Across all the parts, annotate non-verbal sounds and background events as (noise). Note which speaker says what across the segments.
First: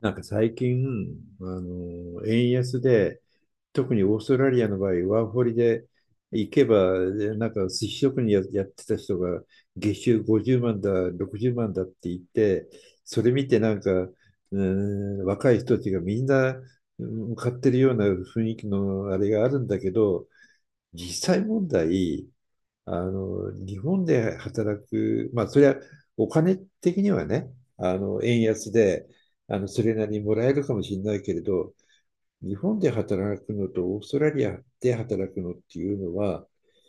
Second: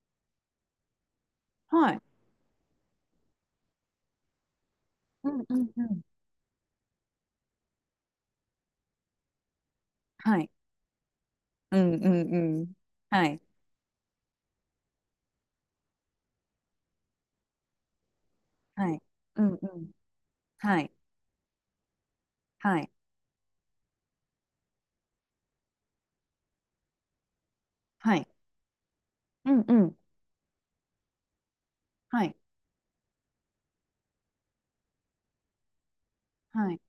Speaker 1: なんか最近、
Speaker 2: はい。
Speaker 1: 円安で、特にオーストラリアの場合、ワー
Speaker 2: う
Speaker 1: ホ
Speaker 2: ん
Speaker 1: リ
Speaker 2: うんう
Speaker 1: で
Speaker 2: ん。
Speaker 1: 行けば、でなんか寿司職人やってた人が、月収
Speaker 2: はい。
Speaker 1: 50万だ、60万
Speaker 2: う
Speaker 1: だっ
Speaker 2: んう
Speaker 1: て言っ
Speaker 2: んう
Speaker 1: て、
Speaker 2: ん。
Speaker 1: そ
Speaker 2: は
Speaker 1: れ
Speaker 2: い。
Speaker 1: 見てなんか、ー若い人たちがみんなう買ってるような雰囲気
Speaker 2: はい。
Speaker 1: のあれ
Speaker 2: う
Speaker 1: があ
Speaker 2: ん
Speaker 1: る
Speaker 2: う
Speaker 1: んだけ
Speaker 2: ん。
Speaker 1: ど、
Speaker 2: はい。
Speaker 1: 実際問題、
Speaker 2: はい。
Speaker 1: 日本で働く、まあ、それはお金的にはね、
Speaker 2: はい。
Speaker 1: 円安で、
Speaker 2: うんう
Speaker 1: それ
Speaker 2: ん。
Speaker 1: なりにもらえるかもしれないけれど、
Speaker 2: はい。
Speaker 1: 日本で働くのとオーストラリアで働くのっていうのは、
Speaker 2: はい。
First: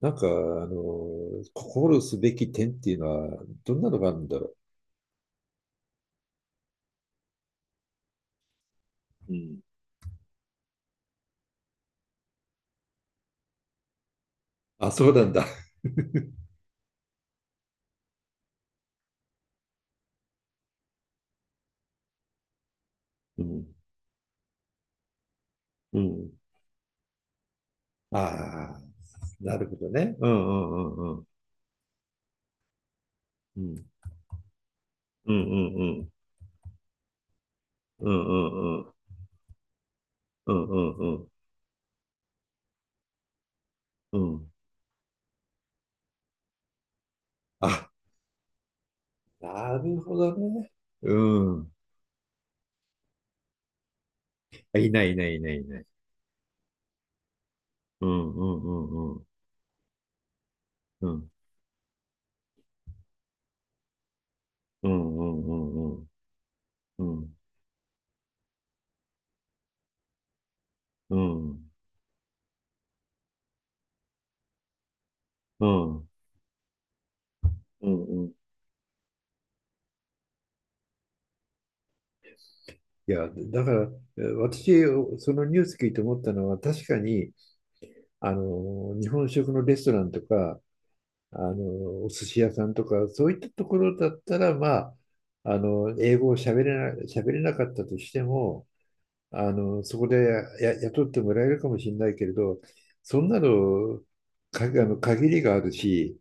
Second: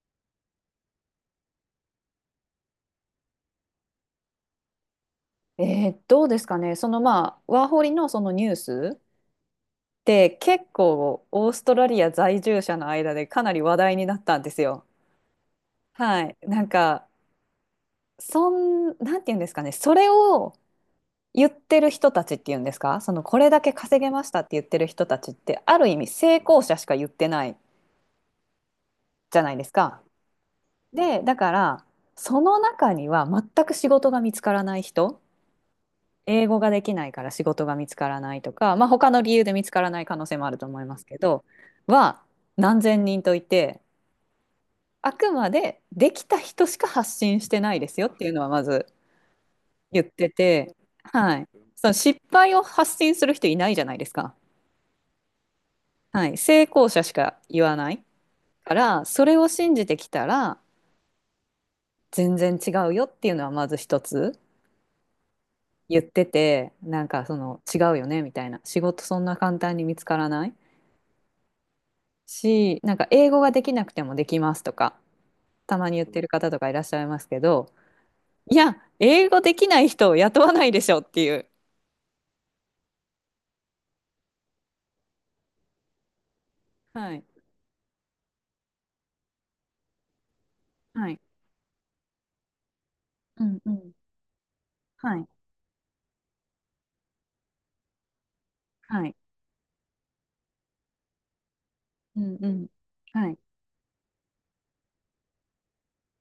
Speaker 1: 心すべき点っていうのは、どんなのがあるんだろ
Speaker 2: どうですかね。そのまあ、ワーホリのそのニュース
Speaker 1: う。うん。
Speaker 2: って結構オーストラリア在住者の間でかなり話題になったんですよ。
Speaker 1: あ、そうなんだ。
Speaker 2: はい。なんか、なんて言うんですかね。それを言ってる人たちっていうんですか。そのこ
Speaker 1: う
Speaker 2: れだけ
Speaker 1: ん。
Speaker 2: 稼げましたって言ってる人たちってある意
Speaker 1: う
Speaker 2: 味成
Speaker 1: ん。
Speaker 2: 功者しか言ってない
Speaker 1: ああ、
Speaker 2: じゃない
Speaker 1: な
Speaker 2: で
Speaker 1: る
Speaker 2: す
Speaker 1: ほど
Speaker 2: か。
Speaker 1: ね。うんうんうんう
Speaker 2: で、
Speaker 1: ん。
Speaker 2: だから、その中には
Speaker 1: う
Speaker 2: 全く
Speaker 1: ん
Speaker 2: 仕事が見つからない人、
Speaker 1: うんうんうん。
Speaker 2: 英語ができないから仕事が見つか
Speaker 1: うん
Speaker 2: ら
Speaker 1: う
Speaker 2: ないと
Speaker 1: ん
Speaker 2: か、
Speaker 1: う
Speaker 2: まあ
Speaker 1: ん。
Speaker 2: 他の理由で見つからない可能性もあ
Speaker 1: う
Speaker 2: ると思いま
Speaker 1: ん
Speaker 2: す
Speaker 1: う
Speaker 2: け
Speaker 1: ん
Speaker 2: ど、は何千人といて、
Speaker 1: うん。うん。
Speaker 2: あくまでできた人しか発信してないで
Speaker 1: あ、
Speaker 2: すよっていうのはまず
Speaker 1: なる
Speaker 2: 言っ
Speaker 1: ほ
Speaker 2: て
Speaker 1: どね。
Speaker 2: て、
Speaker 1: う
Speaker 2: はい。
Speaker 1: ん。
Speaker 2: その失敗を発信する人いないじゃないですか。
Speaker 1: あいない、いない、いない、いない。
Speaker 2: はい。成功者しか言わない
Speaker 1: うん、うん、う
Speaker 2: から、
Speaker 1: ん、う
Speaker 2: そ
Speaker 1: ん。
Speaker 2: れを信じてきたら
Speaker 1: うん、
Speaker 2: 全然違うよっていうのはまず一つ。
Speaker 1: うん、うん、う
Speaker 2: 言っ
Speaker 1: ん。
Speaker 2: てて
Speaker 1: う
Speaker 2: なんか
Speaker 1: ん、
Speaker 2: その違うよねみたいな、仕事そんな簡単に見つからない
Speaker 1: うん、
Speaker 2: し、なんか英語ができなくてもできますとか
Speaker 1: う
Speaker 2: たまに言っ
Speaker 1: ん、
Speaker 2: てる方とかいらっしゃいますけど、
Speaker 1: うん。うん。
Speaker 2: いや英語できない人を雇わないでしょっていう。
Speaker 1: いや、だから、私、そのニュース聞いて思ったのは、確か
Speaker 2: はい
Speaker 1: に、日本食のレストランとか、
Speaker 2: はい、
Speaker 1: お寿司屋さんとか、そういっ
Speaker 2: う
Speaker 1: た
Speaker 2: ん
Speaker 1: と
Speaker 2: う
Speaker 1: こ
Speaker 2: ん、
Speaker 1: ろだったら、まあ、
Speaker 2: はい
Speaker 1: 英語を喋れなかったとしても、
Speaker 2: はい、
Speaker 1: そこでや雇ってもらえるかもしれない
Speaker 2: う
Speaker 1: けれ
Speaker 2: んう
Speaker 1: ど、
Speaker 2: ん、
Speaker 1: そん
Speaker 2: はい
Speaker 1: なの、か、あの、限りがあるし、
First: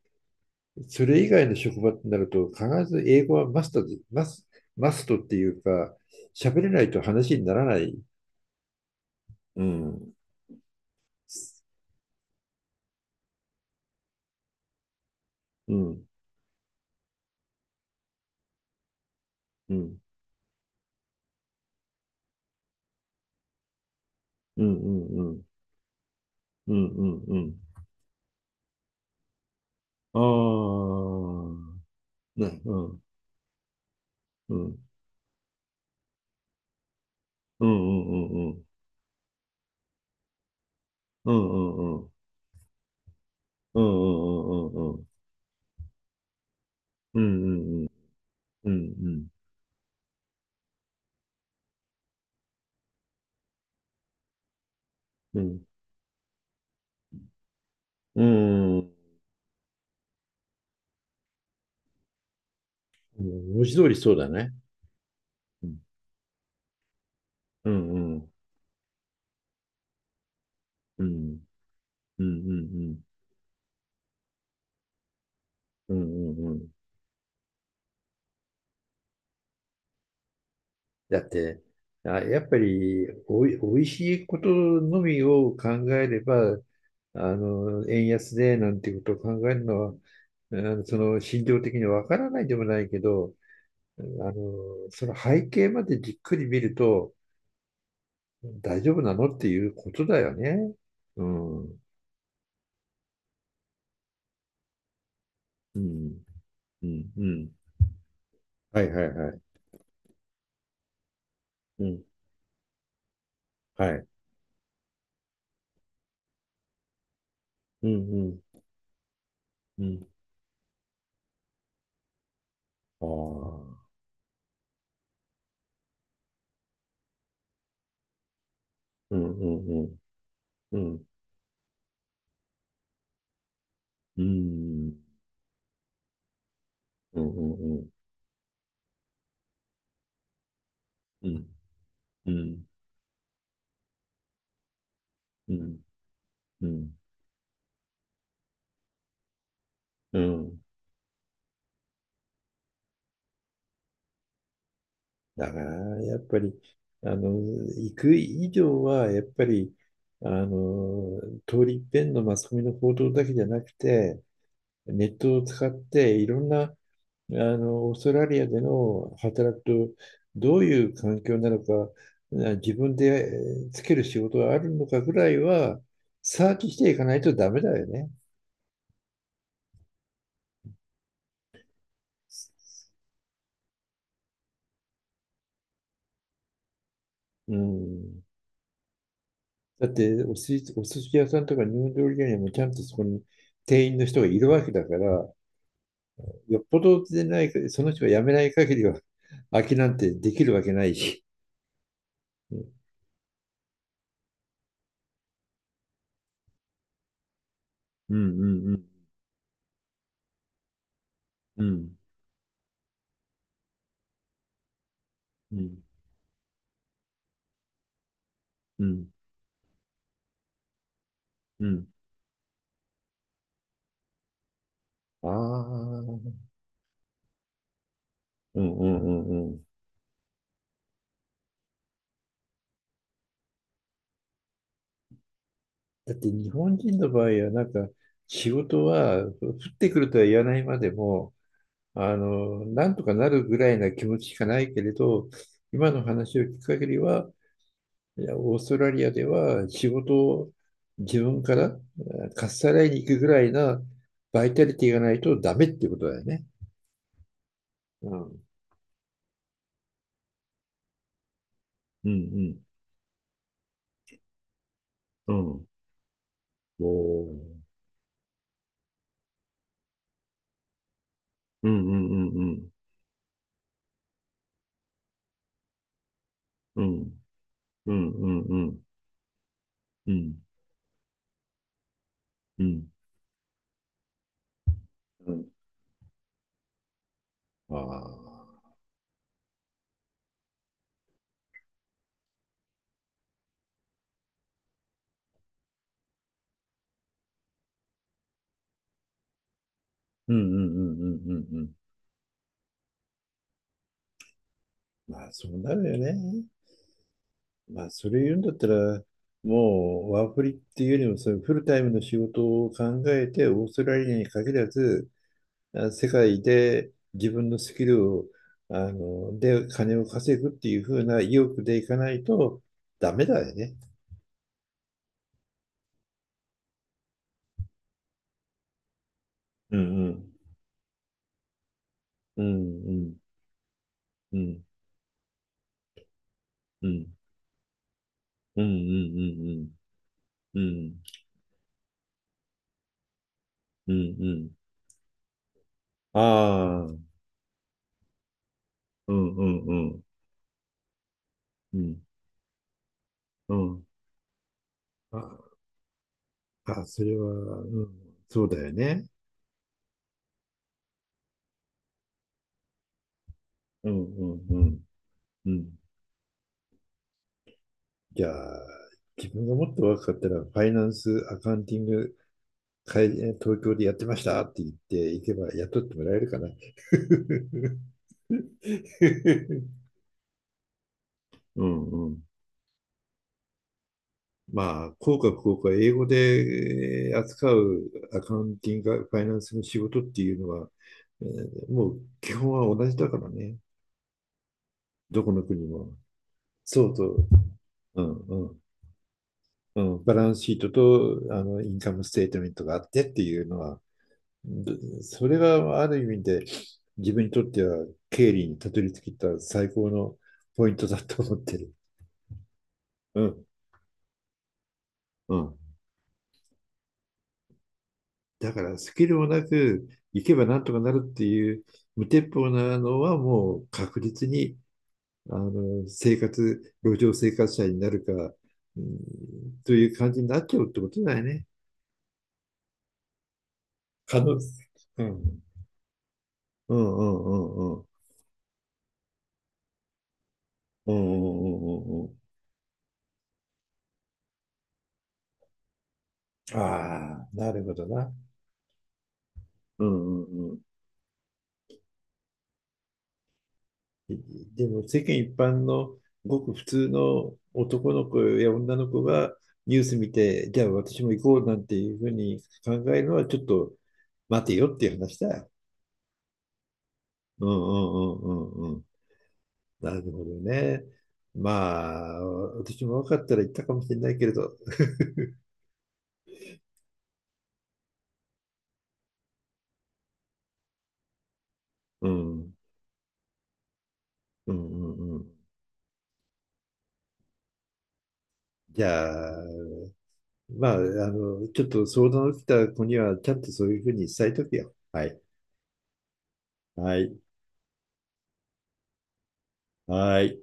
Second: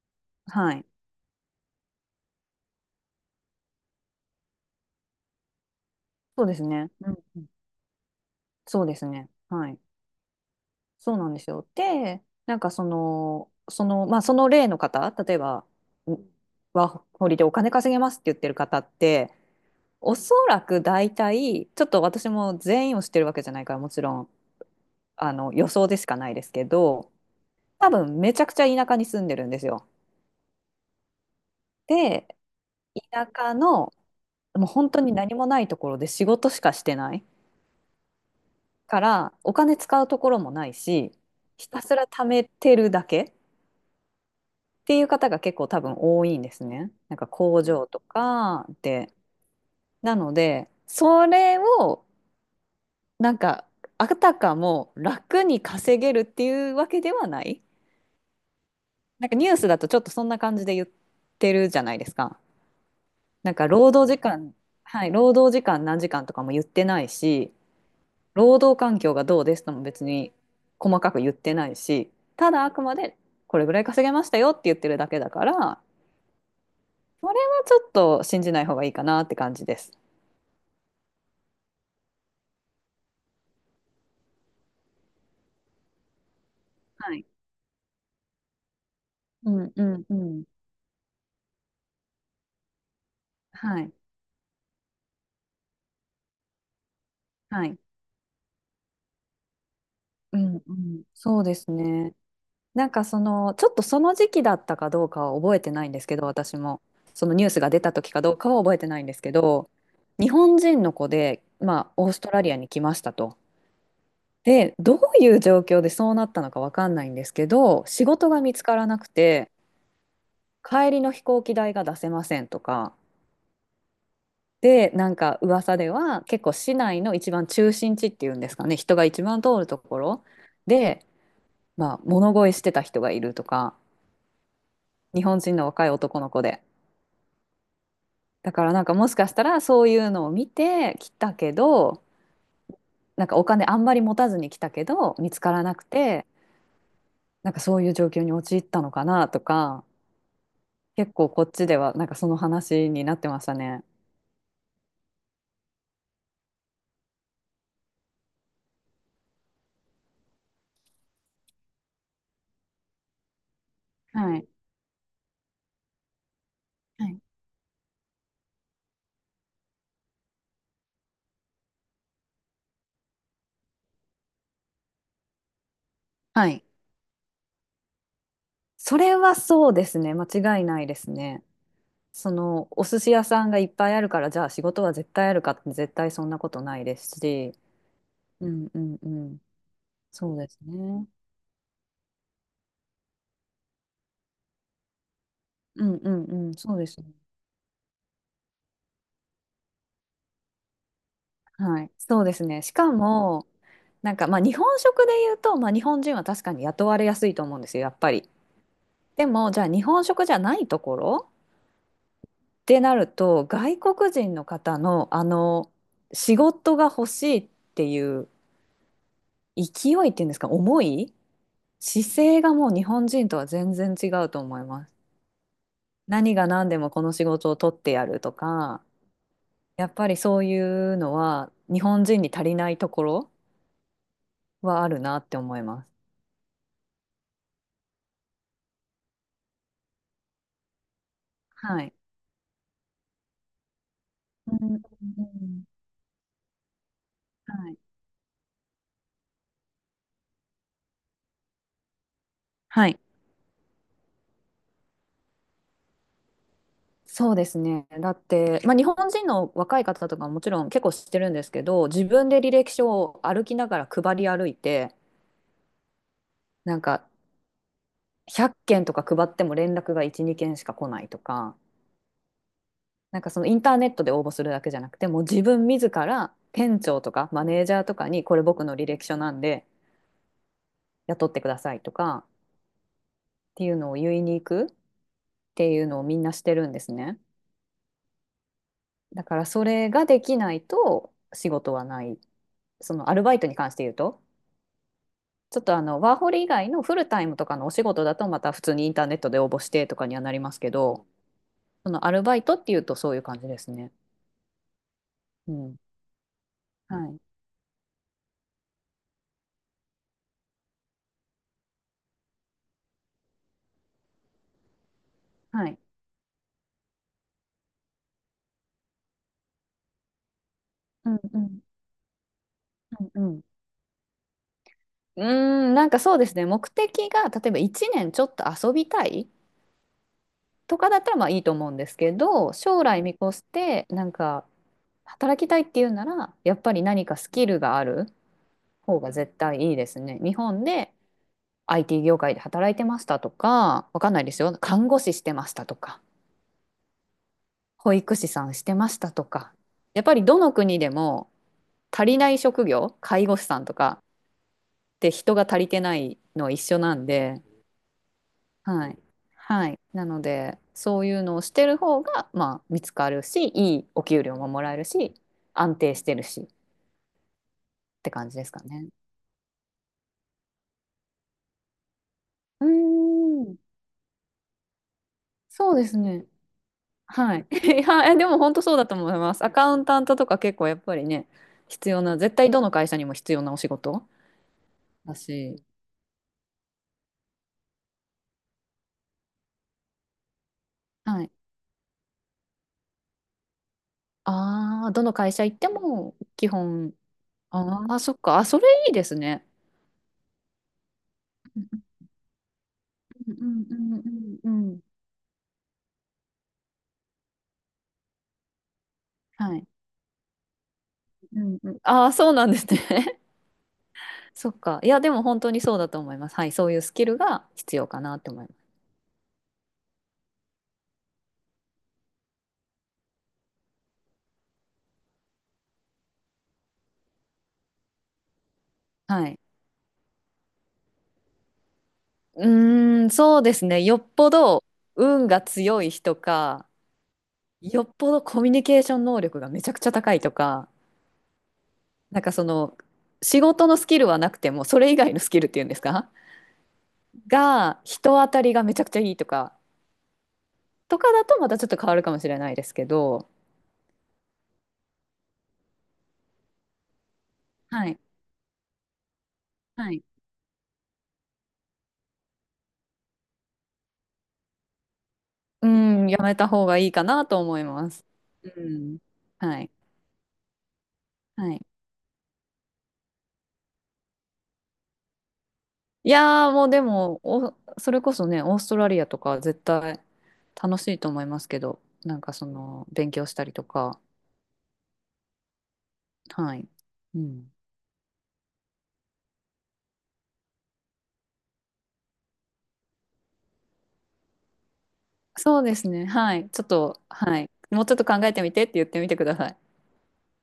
Speaker 2: はい、
Speaker 1: それ以外の職場ってなると、必ず英語はマストで、マストっていうか、
Speaker 2: そうで
Speaker 1: 喋
Speaker 2: す
Speaker 1: れない
Speaker 2: ね。
Speaker 1: と
Speaker 2: うん
Speaker 1: 話
Speaker 2: う
Speaker 1: に
Speaker 2: ん、
Speaker 1: ならない。
Speaker 2: そうですね。
Speaker 1: う
Speaker 2: はい。
Speaker 1: ん。
Speaker 2: そうなんですよ。で、なんかその、まあその例の方、例えば、
Speaker 1: うん。
Speaker 2: んワーホリでお金稼げますって言ってる方って、
Speaker 1: うん。
Speaker 2: おそらく大体、ちょっと私も全員を知ってるわけじゃないから、もちろん、
Speaker 1: うん。うん。うん。
Speaker 2: 予想でしかないですけ
Speaker 1: うん。う
Speaker 2: ど、
Speaker 1: ん。うん。
Speaker 2: 多分めちゃくちゃ田舎に住んでるんですよ。
Speaker 1: ああ。
Speaker 2: で、
Speaker 1: ね。うん。
Speaker 2: 田舎の、
Speaker 1: う
Speaker 2: もう
Speaker 1: ん。
Speaker 2: 本当に何もないところで仕事しかしてない
Speaker 1: うん。うん。
Speaker 2: から、お金使うところもないし、
Speaker 1: うん。
Speaker 2: ひた
Speaker 1: う
Speaker 2: す
Speaker 1: ん。う
Speaker 2: ら
Speaker 1: ん。
Speaker 2: 貯めてるだけっ
Speaker 1: うん。う
Speaker 2: てい
Speaker 1: ん。
Speaker 2: う方が結構多分多いんですね。なん
Speaker 1: う
Speaker 2: か
Speaker 1: ん。
Speaker 2: 工
Speaker 1: うん。う
Speaker 2: 場
Speaker 1: ん。
Speaker 2: とか
Speaker 1: うん。うん。う
Speaker 2: で。
Speaker 1: ん。
Speaker 2: なので、それをなんかあたかも
Speaker 1: う
Speaker 2: 楽に
Speaker 1: ん。
Speaker 2: 稼げるっていうわけではない、
Speaker 1: うん。うん。
Speaker 2: なんかニュースだとちょっとそんな感じで言ってるじゃないですか。
Speaker 1: う
Speaker 2: な
Speaker 1: ん、
Speaker 2: ん
Speaker 1: 文
Speaker 2: か
Speaker 1: 字通
Speaker 2: 労
Speaker 1: り
Speaker 2: 働
Speaker 1: そう
Speaker 2: 時
Speaker 1: だね。
Speaker 2: 間、はい、労働時
Speaker 1: うん、
Speaker 2: 間何時間とかも言ってないし、
Speaker 1: うん、
Speaker 2: 労働環境がどうですとも別に細
Speaker 1: う
Speaker 2: かく言っ
Speaker 1: ん、
Speaker 2: てないし、
Speaker 1: うん、うん、
Speaker 2: ただあく
Speaker 1: う
Speaker 2: ま
Speaker 1: ん、
Speaker 2: でこれぐらい稼げましたよって言ってるだけだから、
Speaker 1: うん、うん、うん。
Speaker 2: それはちょっと信じない方がいいかなって感じです。
Speaker 1: だって、あ、やっぱりおいしいことのみを考えれば、
Speaker 2: はい。
Speaker 1: 円安でなんていうことを
Speaker 2: う
Speaker 1: 考える
Speaker 2: ん
Speaker 1: の
Speaker 2: う
Speaker 1: は、
Speaker 2: んうん。
Speaker 1: その心情的にわからないでもないけど、
Speaker 2: はい。
Speaker 1: あその背景までじっくり見ると、
Speaker 2: はい。
Speaker 1: 大丈夫なのっていうことだよ
Speaker 2: うんう
Speaker 1: ね。
Speaker 2: ん。
Speaker 1: う
Speaker 2: そうで
Speaker 1: ん、う
Speaker 2: す
Speaker 1: ん、
Speaker 2: ね。なんかその、ちょっとその時期だったかどうかは覚えて
Speaker 1: う
Speaker 2: ないんですけ
Speaker 1: ん、
Speaker 2: ど、私も。
Speaker 1: う
Speaker 2: そのニュ
Speaker 1: ん。
Speaker 2: ースが出た時かどうかは覚え
Speaker 1: は
Speaker 2: て
Speaker 1: い
Speaker 2: な
Speaker 1: は
Speaker 2: いん
Speaker 1: い
Speaker 2: です
Speaker 1: は
Speaker 2: け
Speaker 1: い。
Speaker 2: ど、日本人の子で、
Speaker 1: う
Speaker 2: まあ、
Speaker 1: ん、
Speaker 2: オーストラリアに来ましたと。
Speaker 1: はい。
Speaker 2: で、どういう状況でそうなったのかわかんないんですけど、
Speaker 1: うん、
Speaker 2: 仕
Speaker 1: う
Speaker 2: 事が見
Speaker 1: ん、
Speaker 2: つからなくて、
Speaker 1: うん。
Speaker 2: 帰りの飛行機代が出せませんとか。
Speaker 1: ああ、うん
Speaker 2: で、なんか噂では結構市内の一番中心地っていうんですかね、人が
Speaker 1: う
Speaker 2: 一
Speaker 1: ん
Speaker 2: 番通ると
Speaker 1: うん、
Speaker 2: ころ
Speaker 1: うん、
Speaker 2: で、まあ、物乞いしてた人がいるとか、
Speaker 1: うん、
Speaker 2: 日本人の若い男の子で。
Speaker 1: うん、うん、
Speaker 2: だからなんかもしかしたらそういうのを見て来
Speaker 1: う
Speaker 2: た
Speaker 1: ん、
Speaker 2: けど、
Speaker 1: うん、
Speaker 2: なんかお金あんまり持たずに来たけど見つか
Speaker 1: う
Speaker 2: らな
Speaker 1: ん、
Speaker 2: くて、
Speaker 1: うん、
Speaker 2: なんかそういう状況に陥ったのかなとか、
Speaker 1: うん。
Speaker 2: 結構こっちではなんかその話になってましたね。
Speaker 1: だから、やっぱり、行く以上は、やっぱり、あの、通り一遍のマスコミの報道だけじゃなくて、
Speaker 2: はい、
Speaker 1: ネットを使って、いろんな、
Speaker 2: はい
Speaker 1: オーストラリアでの働くと、どういう環境なのか、自分でつける仕事があるのかぐらいは、
Speaker 2: は
Speaker 1: サー
Speaker 2: い、
Speaker 1: チしていかないとダメだよね。
Speaker 2: それはそうですね、間違いないですね。そのお寿司屋さんがいっぱいあるからじゃあ仕事は絶対あるかって、絶対そんなことないですし、
Speaker 1: うん。
Speaker 2: うんうんうん、
Speaker 1: だって、
Speaker 2: そうです
Speaker 1: お寿
Speaker 2: ね。
Speaker 1: 司屋さんとか日本料理屋にもちゃんとそこに店員の人がいるわけだから、
Speaker 2: うんうんうん、
Speaker 1: よっ
Speaker 2: そ
Speaker 1: ぽ
Speaker 2: うです
Speaker 1: ど
Speaker 2: ね。
Speaker 1: でないか、その人が辞めない限りは、空きなんてできるわけないし。
Speaker 2: はい、そうです
Speaker 1: う
Speaker 2: ね。し
Speaker 1: ん
Speaker 2: かも、なんかまあ日本食で言うと、まあ、日本人は確かに雇われやすいと思うんですよ、やっぱ
Speaker 1: うん
Speaker 2: り。
Speaker 1: うん
Speaker 2: でも、じゃあ日本食じゃないところ
Speaker 1: うん
Speaker 2: ってなると、外国人の方の仕事が欲しいっていう
Speaker 1: うん
Speaker 2: 勢いっていうんですか、
Speaker 1: うん。
Speaker 2: 姿勢がもう日本人とは全然違うと思います。
Speaker 1: ああー、
Speaker 2: 何が何でもこの仕事を取ってやると
Speaker 1: うん
Speaker 2: か、
Speaker 1: うんうんうん。
Speaker 2: やっぱりそういうのは日本人に足りないところはあるなって思います。
Speaker 1: だって日本人の場合は、仕事は降ってくるとは言わないまでも、
Speaker 2: はい、
Speaker 1: なんとかなるぐらいな気持ちしか
Speaker 2: う
Speaker 1: な
Speaker 2: んう
Speaker 1: いけ
Speaker 2: ん
Speaker 1: れど、
Speaker 2: うん、
Speaker 1: 今の話を聞く限りは、
Speaker 2: はい。
Speaker 1: いや、オーストラリアでは仕事を自分からかっさら
Speaker 2: は
Speaker 1: いに
Speaker 2: い。
Speaker 1: 行くぐらいなバイタリティがないとダメってことだよね。
Speaker 2: そうですね。だ
Speaker 1: う
Speaker 2: っ
Speaker 1: ん。
Speaker 2: て、まあ、日本人の若い方とかももちろん結構知ってるんですけど、自
Speaker 1: うんう
Speaker 2: 分で履
Speaker 1: ん
Speaker 2: 歴書を歩きながら配り歩いて、
Speaker 1: うん。うん。
Speaker 2: なん
Speaker 1: お
Speaker 2: か
Speaker 1: ー。
Speaker 2: 100件とか配っても連絡が1、2件しか来ないとか、
Speaker 1: うんうんうんうん。
Speaker 2: なんかそのインターネットで応募するだけじゃなくて、もう自分自ら店
Speaker 1: う
Speaker 2: 長と
Speaker 1: ん
Speaker 2: かマネージャー
Speaker 1: う
Speaker 2: とか
Speaker 1: ん
Speaker 2: に、
Speaker 1: う
Speaker 2: こ
Speaker 1: ん
Speaker 2: れ
Speaker 1: う
Speaker 2: 僕の
Speaker 1: ん
Speaker 2: 履歴書なんで
Speaker 1: うん
Speaker 2: 雇ってくださいとかっ
Speaker 1: うん。
Speaker 2: ていうのを言いに行くっ
Speaker 1: うん。
Speaker 2: ていうのをみんなしてるんですね。
Speaker 1: ああ。
Speaker 2: だからそれができないと仕事はない。そのアルバイトに関して言うと、ちょっとワーホリ以外のフルタイムとかのお仕事だとまた普通にインターネットで応募してとかにはな
Speaker 1: うんう
Speaker 2: り
Speaker 1: ん
Speaker 2: ま
Speaker 1: うん
Speaker 2: すけ
Speaker 1: う
Speaker 2: ど、
Speaker 1: んうんうん。
Speaker 2: そのアルバイトっていうとそういう感じですね。
Speaker 1: まあ、そ
Speaker 2: う
Speaker 1: うな
Speaker 2: ん。
Speaker 1: るよね。
Speaker 2: はい。
Speaker 1: まあ、それ言うんだったら、もうワーフリっていうよりも、そういうフルタイムの仕事を考えて、オーストラリアに限らず、
Speaker 2: はい。
Speaker 1: 世界で自分のスキルを、で金を稼ぐっていう風
Speaker 2: うん
Speaker 1: な意
Speaker 2: うん。
Speaker 1: 欲でいかないとダ
Speaker 2: う
Speaker 1: メ
Speaker 2: んうん。
Speaker 1: だよね。
Speaker 2: うーん、なんかそうですね。目的が例えば1年ちょっと遊びたい
Speaker 1: うんうん。
Speaker 2: とかだったらまあいいと思うんですけ
Speaker 1: う
Speaker 2: ど、
Speaker 1: ん
Speaker 2: 将
Speaker 1: う
Speaker 2: 来見
Speaker 1: ん。
Speaker 2: 越してなん
Speaker 1: う
Speaker 2: か
Speaker 1: ん
Speaker 2: 働きたいっていうなら、やっぱり
Speaker 1: う
Speaker 2: 何
Speaker 1: ん。
Speaker 2: かスキルがある
Speaker 1: うんう
Speaker 2: 方が絶対
Speaker 1: ん
Speaker 2: いいですね。日
Speaker 1: うんう
Speaker 2: 本で
Speaker 1: ん。
Speaker 2: IT 業界で働いてましたとか、
Speaker 1: うんう
Speaker 2: わかん
Speaker 1: ん
Speaker 2: ないで
Speaker 1: う
Speaker 2: す
Speaker 1: ん。
Speaker 2: よ。看護師してましたとか、
Speaker 1: ああ。
Speaker 2: 保育士さんしてました
Speaker 1: う
Speaker 2: と
Speaker 1: んう
Speaker 2: か、
Speaker 1: んうん
Speaker 2: やっぱりどの国でも
Speaker 1: うん
Speaker 2: 足りない職業、介護士
Speaker 1: う
Speaker 2: さんと
Speaker 1: ん。
Speaker 2: かって人が
Speaker 1: あ
Speaker 2: 足りてないのは一緒
Speaker 1: あ、
Speaker 2: な
Speaker 1: そ
Speaker 2: ん
Speaker 1: れは、
Speaker 2: で、
Speaker 1: うん、そうだよ
Speaker 2: はい。
Speaker 1: ね。
Speaker 2: はい。なので、そういうのをしてる方が、まあ、見つかるし、いい
Speaker 1: うん
Speaker 2: お給
Speaker 1: う
Speaker 2: 料
Speaker 1: ん
Speaker 2: も
Speaker 1: う
Speaker 2: もらえ
Speaker 1: ん
Speaker 2: るし、
Speaker 1: うん。
Speaker 2: 安定してるしって
Speaker 1: じゃ
Speaker 2: 感じですか
Speaker 1: あ、
Speaker 2: ね。
Speaker 1: 自分がもっと若かったら、ファイナンス、アカウンティング、
Speaker 2: うー
Speaker 1: 会
Speaker 2: ん、
Speaker 1: 東京でやってましたって言っていけば
Speaker 2: そう
Speaker 1: 雇
Speaker 2: で
Speaker 1: って
Speaker 2: す
Speaker 1: もらえ
Speaker 2: ね。
Speaker 1: るかな。
Speaker 2: は
Speaker 1: (laughs)
Speaker 2: い。(laughs) いや、でも本当そうだと思います。アカウンタントとか結構やっぱりね、
Speaker 1: うん
Speaker 2: 必要
Speaker 1: うん。
Speaker 2: な、絶対どの会社にも必要なお仕事
Speaker 1: まあ、
Speaker 2: だ
Speaker 1: 効果不効
Speaker 2: し、
Speaker 1: 果、英語で扱うアカウンティング、ファイナンスの仕事っていうのは、
Speaker 2: はい。
Speaker 1: もう基本は同じだからね。
Speaker 2: ああ、どの
Speaker 1: どこ
Speaker 2: 会
Speaker 1: の
Speaker 2: 社行っ
Speaker 1: 国
Speaker 2: て
Speaker 1: も。
Speaker 2: も基
Speaker 1: そ
Speaker 2: 本、
Speaker 1: うそう。
Speaker 2: ああ、
Speaker 1: う
Speaker 2: そ
Speaker 1: ん
Speaker 2: っか、
Speaker 1: う
Speaker 2: あ、
Speaker 1: ん。
Speaker 2: それいいですね。
Speaker 1: うん、バランスシートと
Speaker 2: うん
Speaker 1: インカムステートメントがあってって
Speaker 2: うん
Speaker 1: いう
Speaker 2: う
Speaker 1: の
Speaker 2: んう
Speaker 1: は、
Speaker 2: んうんうん。
Speaker 1: でそれがある意味で自分にとっては経理にたどり着いた
Speaker 2: はい。
Speaker 1: 最高のポイントだと思っ
Speaker 2: う
Speaker 1: て
Speaker 2: んう
Speaker 1: る。
Speaker 2: ん、ああ、そうなんですね。
Speaker 1: う
Speaker 2: (laughs)
Speaker 1: ん、
Speaker 2: そっか。いや、でも
Speaker 1: う
Speaker 2: 本当
Speaker 1: ん。
Speaker 2: にそうだと思います。はい。そういうスキルが必要かなって思いま
Speaker 1: だ
Speaker 2: す。
Speaker 1: からスキルもなく行けばなんとかなるっていう無鉄砲なのはもう確実にあの生活、路上生活者になるか、う
Speaker 2: はい。
Speaker 1: ん、という感じになっちゃうってことだよね。
Speaker 2: うーん、そうですね。よっ
Speaker 1: 可
Speaker 2: ぽ
Speaker 1: 能性。
Speaker 2: ど
Speaker 1: う
Speaker 2: 運
Speaker 1: ん。
Speaker 2: が強い人か、
Speaker 1: うんうんうんう
Speaker 2: よ
Speaker 1: ん。
Speaker 2: っぽどコミュニケーション能力がめちゃくちゃ高いとか、
Speaker 1: うんうんうんうん
Speaker 2: なんかその仕事のスキルはなくてもそれ以外のスキルっていうんですか
Speaker 1: うん。ああ、なるほ
Speaker 2: が、
Speaker 1: どな。
Speaker 2: 人当たりがめちゃくちゃいいとか
Speaker 1: うんうんうん。
Speaker 2: とかだとまたちょっと変わるかもしれないですけど、
Speaker 1: でも世間一般のごく普通の
Speaker 2: は
Speaker 1: 男
Speaker 2: い、
Speaker 1: の子や女の子がニュー
Speaker 2: は
Speaker 1: ス
Speaker 2: い、
Speaker 1: 見て、じゃあ私も行こうなんていうふうに考えるのはちょっと待てよっていう話だよ。
Speaker 2: うん、やめた方がいいかなと
Speaker 1: うんう
Speaker 2: 思います。
Speaker 1: ん
Speaker 2: う
Speaker 1: うんうんうん。
Speaker 2: ん、はい、
Speaker 1: なるほどね。ま
Speaker 2: はい、
Speaker 1: あ、私も若かったら行ったかもしれないけれど、
Speaker 2: いやーもうでもおそれこそね、オーストラリアとか絶対楽しいと思いますけど、
Speaker 1: う
Speaker 2: なん
Speaker 1: ん、
Speaker 2: か
Speaker 1: う
Speaker 2: そ
Speaker 1: ん
Speaker 2: の勉強したりとか、
Speaker 1: うんうん。
Speaker 2: はい。うん、
Speaker 1: じゃあ、まあ、ちょっと相談を受けた子には、ちゃんとそういうふうに伝えとくよ。はい。
Speaker 2: そうですね。はい。ちょっ
Speaker 1: は
Speaker 2: と、
Speaker 1: い。
Speaker 2: はい。もうちょっと考えてみてって言ってみてください。
Speaker 1: はい。